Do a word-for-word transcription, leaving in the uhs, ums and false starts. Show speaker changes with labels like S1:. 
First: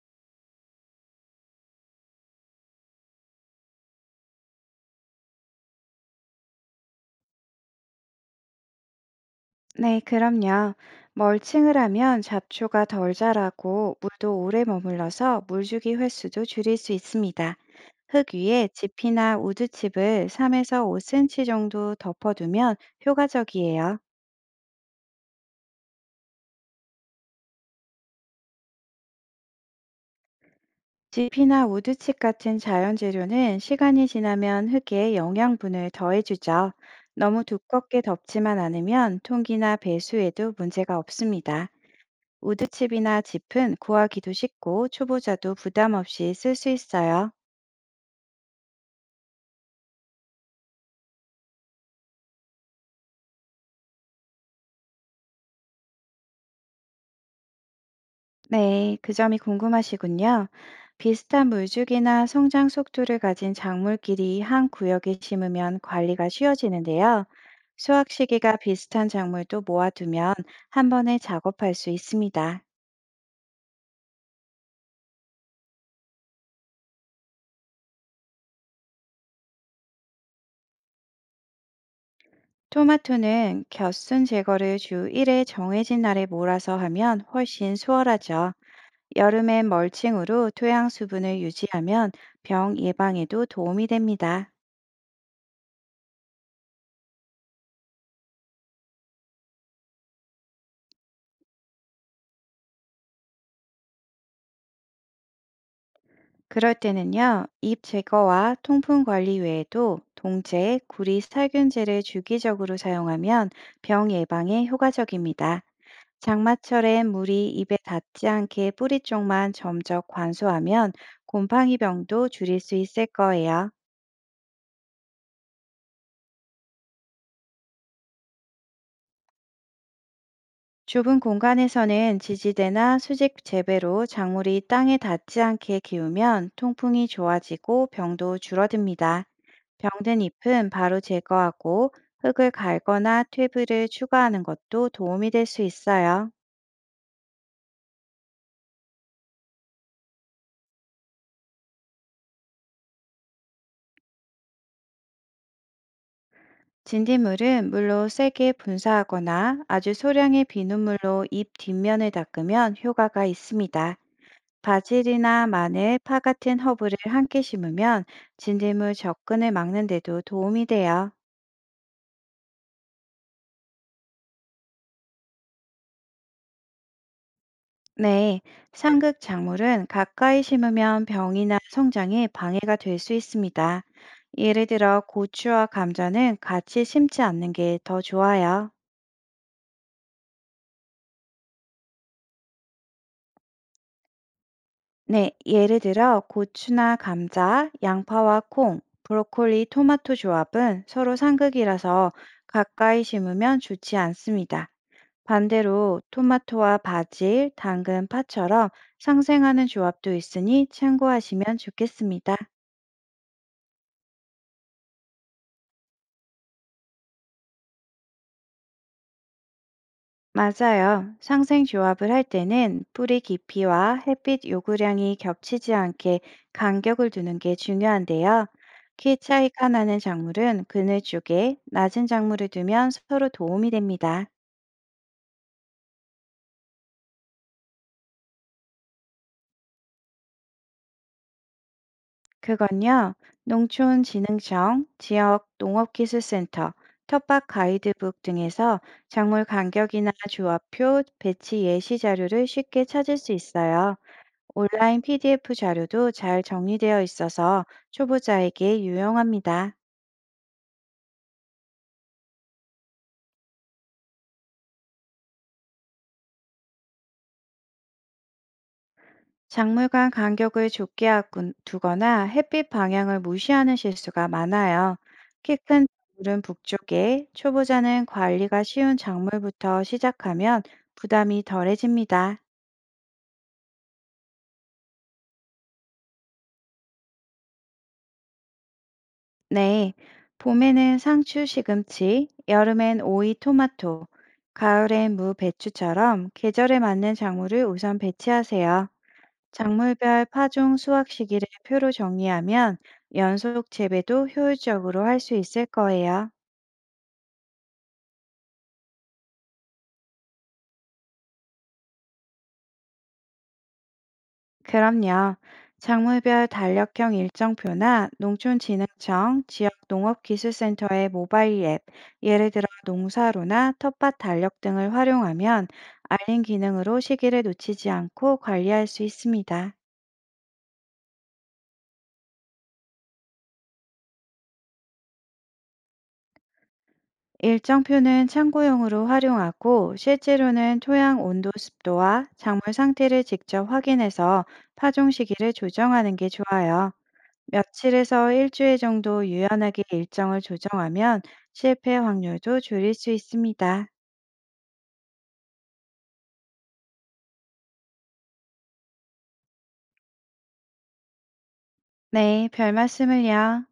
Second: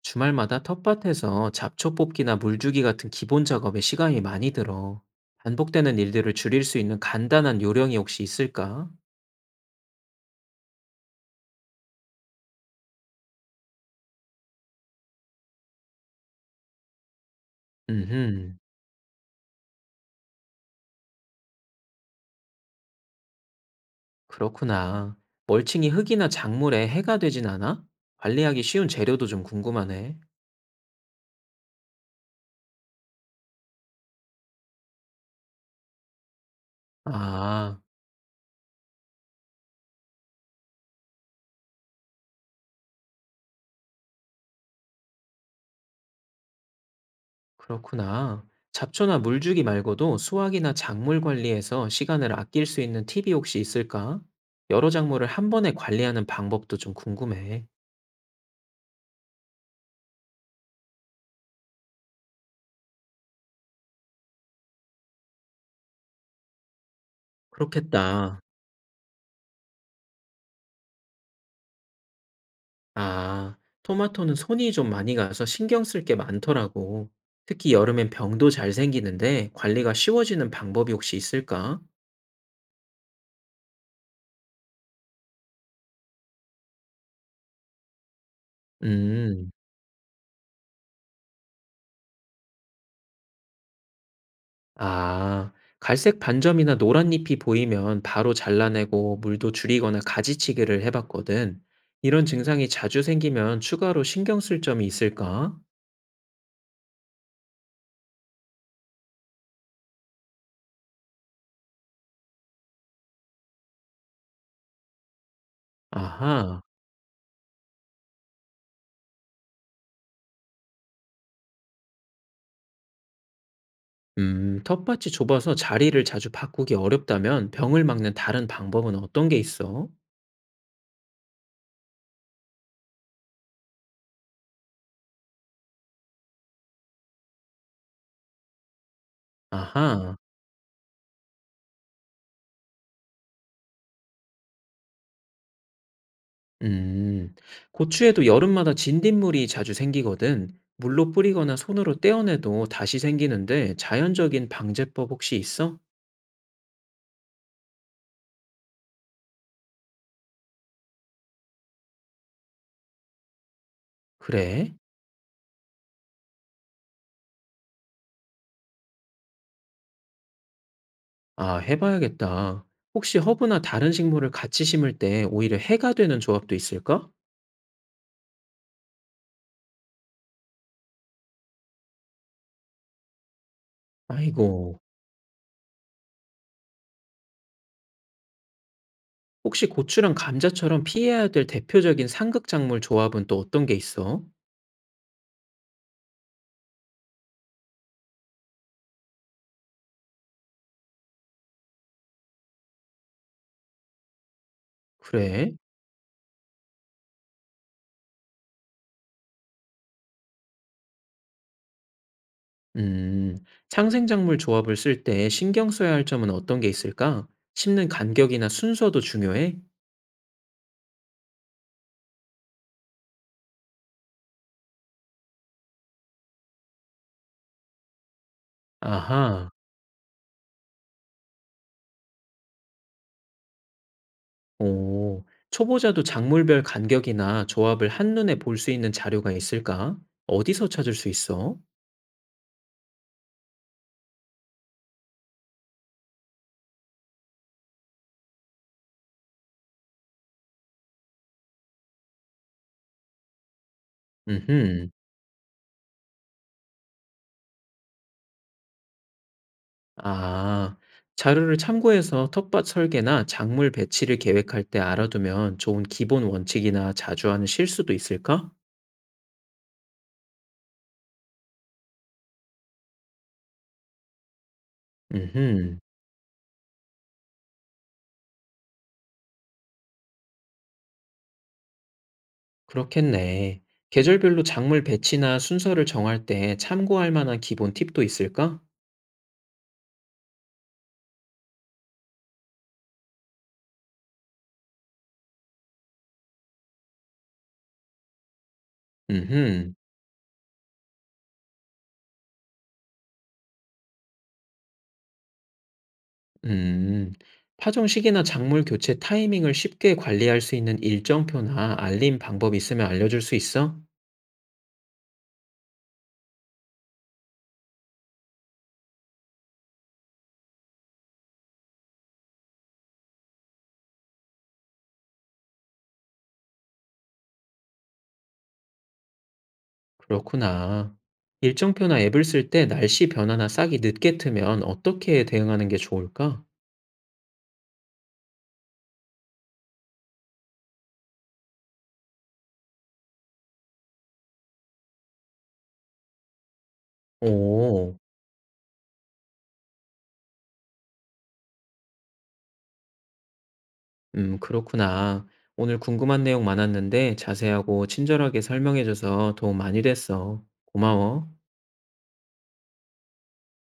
S1: 주말마다 텃밭에서 잡초 뽑기나 물주기 같은 기본 작업에 시간이 많이 들어. 반복되는 일들을 줄일 수 있는 간단한 요령이 혹시 있을까?
S2: 네, 그럼요. 멀칭을 하면 잡초가 덜 자라고 물도 오래 머물러서 물주기 횟수도 줄일 수 있습니다. 흙
S1: 음,
S2: 위에 지피나 우드칩을 삼에서 오 센티미터 정도 덮어두면 효과적이에요.
S1: 그렇구나. 멀칭이 흙이나 작물에 해가 되진 않아? 관리하기 쉬운 재료도 좀 궁금하네.
S2: 지피나 우드칩 같은 자연 재료는 시간이 지나면 흙에 영양분을 더해주죠. 너무
S1: 아,
S2: 두껍게 덮지만 않으면 통기나 배수에도 문제가 없습니다. 우드칩이나 짚은 구하기도 쉽고 초보자도 부담 없이 쓸 수 있어요.
S1: 그렇구나. 잡초나 물주기 말고도 수확이나 작물 관리에서 시간을 아낄 수 있는 팁이 혹시 있을까? 여러 작물을 한 번에 관리하는 방법도 좀 궁금해.
S2: 네, 그 점이 궁금하시군요. 비슷한 물주기나 성장 속도를 가진 작물끼리 한 구역에 심으면 관리가 쉬워지는데요. 수확
S1: 그렇겠다.
S2: 시기가 비슷한 작물도 모아두면 한 번에 작업할 수 있습니다.
S1: 아, 토마토는 손이 좀 많이 가서 신경 쓸 게 많더라고. 특히 여름엔 병도 잘 생기는데 관리가 쉬워지는 방법이 혹시 있을까?
S2: 토마토는 겹순 제거를 주 일 회 정해진 날에 몰아서 하면 훨씬 수월하죠.
S1: 음,
S2: 여름엔 멀칭으로 토양 수분을 유지하면 병 예방에도 도움이 됩니다.
S1: 아, 갈색 반점이나 노란 잎이 보이면 바로 잘라내고 물도 줄이거나 가지치기를 해봤거든. 이런 증상이 자주 생기면 추가로 신경 쓸 점이 있을까?
S2: 그럴 때는요, 잎 제거와 통풍 관리 외에도 동제, 구리, 살균제를 주기적으로 사용하면 병 예방에 효과적입니다.
S1: 아하,
S2: 장마철엔 물이 입에 닿지 않게 뿌리 쪽만 점적 관수하면 곰팡이병도 줄일 수 있을 거예요.
S1: 음, 텃밭이 좁아서 자리를 자주 바꾸기 어렵다면 병을 막는 다른 방법은 어떤 게 있어?
S2: 좁은 공간에서는 지지대나 수직 재배로 작물이 땅에 닿지 않게 키우면 통풍이 좋아지고 병도 줄어듭니다.
S1: 아하.
S2: 병든 잎은 바로 제거하고 흙을 갈거나 퇴비를 추가하는 것도 도움이 될 수 있어요.
S1: 음, 고추에도 여름마다 진딧물이 자주 생기거든. 물로 뿌리거나 손으로 떼어내도 다시 생기는데 자연적인 방제법 혹시 있어?
S2: 진딧물은 물로 세게 분사하거나 아주 소량의 비눗물로 잎 뒷면을 닦으면 효과가 있습니다.
S1: 그래?
S2: 바질이나 마늘, 파 같은 허브를 함께 심으면 진딧물 접근을 막는 데도 도움이 돼요.
S1: 아, 해봐야겠다. 혹시 허브나 다른 식물을 같이 심을 때 오히려 해가 되는 조합도 있을까?
S2: 네, 상극 작물은 가까이 심으면 병이나 성장에 방해가 될 수 있습니다. 예를
S1: 아이고,
S2: 들어 고추와 감자는 같이 심지 않는 게 더 좋아요.
S1: 혹시 고추랑 감자처럼 피해야 될 대표적인 상극작물 조합은 또 어떤 게 있어?
S2: 네, 예를 들어 고추나 감자, 양파와 콩, 브로콜리, 토마토 조합은 서로 상극이라서 가까이 심으면 좋지 않습니다.
S1: 그래?
S2: 반대로 토마토와 바질, 당근, 파처럼 상생하는 조합도 있으니 참고하시면 좋겠습니다.
S1: 음, 창생작물 조합을 쓸 때 신경 써야 할 점은 어떤 게 있을까? 심는 간격이나 순서도 중요해?
S2: 맞아요. 상생 조합을 할 때는 뿌리 깊이와 햇빛 요구량이 겹치지 않게 간격을 두는 게 중요한데요. 키
S1: 아하,
S2: 차이가 나는 작물은 그늘 쪽에 낮은 작물을 두면 서로 도움이 됩니다.
S1: 오, 초보자도 작물별 간격이나 조합을 한눈에 볼 수 있는 자료가 있을까? 어디서 찾을 수 있어?
S2: 그건요, 농촌진흥청, 지역 농업기술센터, 텃밭 가이드북 등에서 작물 간격이나 조합표, 배치 예시 자료를 쉽게 찾을 수 있어요.
S1: 음흠,
S2: 온라인 피디에프 자료도 잘 정리되어 있어서 초보자에게 유용합니다.
S1: 아, 자료를 참고해서 텃밭 설계나 작물 배치를 계획할 때 알아두면 좋은 기본 원칙이나 자주 하는 실수도 있을까?
S2: 작물간 간격을 좁게 하군- 두거나 햇빛 방향을 무시하는 실수가 많아요. 키
S1: 음흠.
S2: 큰 작물은 북쪽에, 초보자는 관리가 쉬운 작물부터 시작하면 부담이 덜해집니다.
S1: 그렇겠네. 계절별로 작물 배치나 순서를 정할 때 참고할 만한 기본 팁도 있을까?
S2: 네, 봄에는 상추, 시금치, 여름엔 오이, 토마토, 가을엔 무, 배추처럼 계절에 맞는 작물을 우선 배치하세요.
S1: 음흠,
S2: 작물별 파종 수확 시기를 표로 정리하면 연속 재배도 효율적으로 할 수 있을 거예요.
S1: 음. 파종 시기나 작물 교체 타이밍을 쉽게 관리할 수 있는 일정표나 알림 방법 있으면 알려줄 수 있어?
S2: 그럼요. 작물별 달력형 일정표나 농촌진흥청, 지역농업기술센터의 모바일 앱, 예를 들어 농사로나 텃밭 달력 등을 활용하면 알림 기능으로 시기를 놓치지 않고 관리할 수 있습니다.
S1: 그렇구나. 일정표나 앱을 쓸 때 날씨 변화나 싹이 늦게 트면 어떻게 대응하는 게 좋을까?
S2: 일정표는 참고용으로 활용하고 실제로는 토양 온도, 습도와 작물 상태를 직접 확인해서 파종 시기를 조정하는 게 좋아요.
S1: 오,
S2: 며칠에서 일주일 정도 유연하게 일정을 조정하면 실패 확률도 줄일 수 있습니다.
S1: 음, 그렇구나. 오늘 궁금한 내용 많았는데 자세하고 친절하게 설명해줘서 도움 많이 됐어. 고마워.
S2: 네, 별 말씀을요.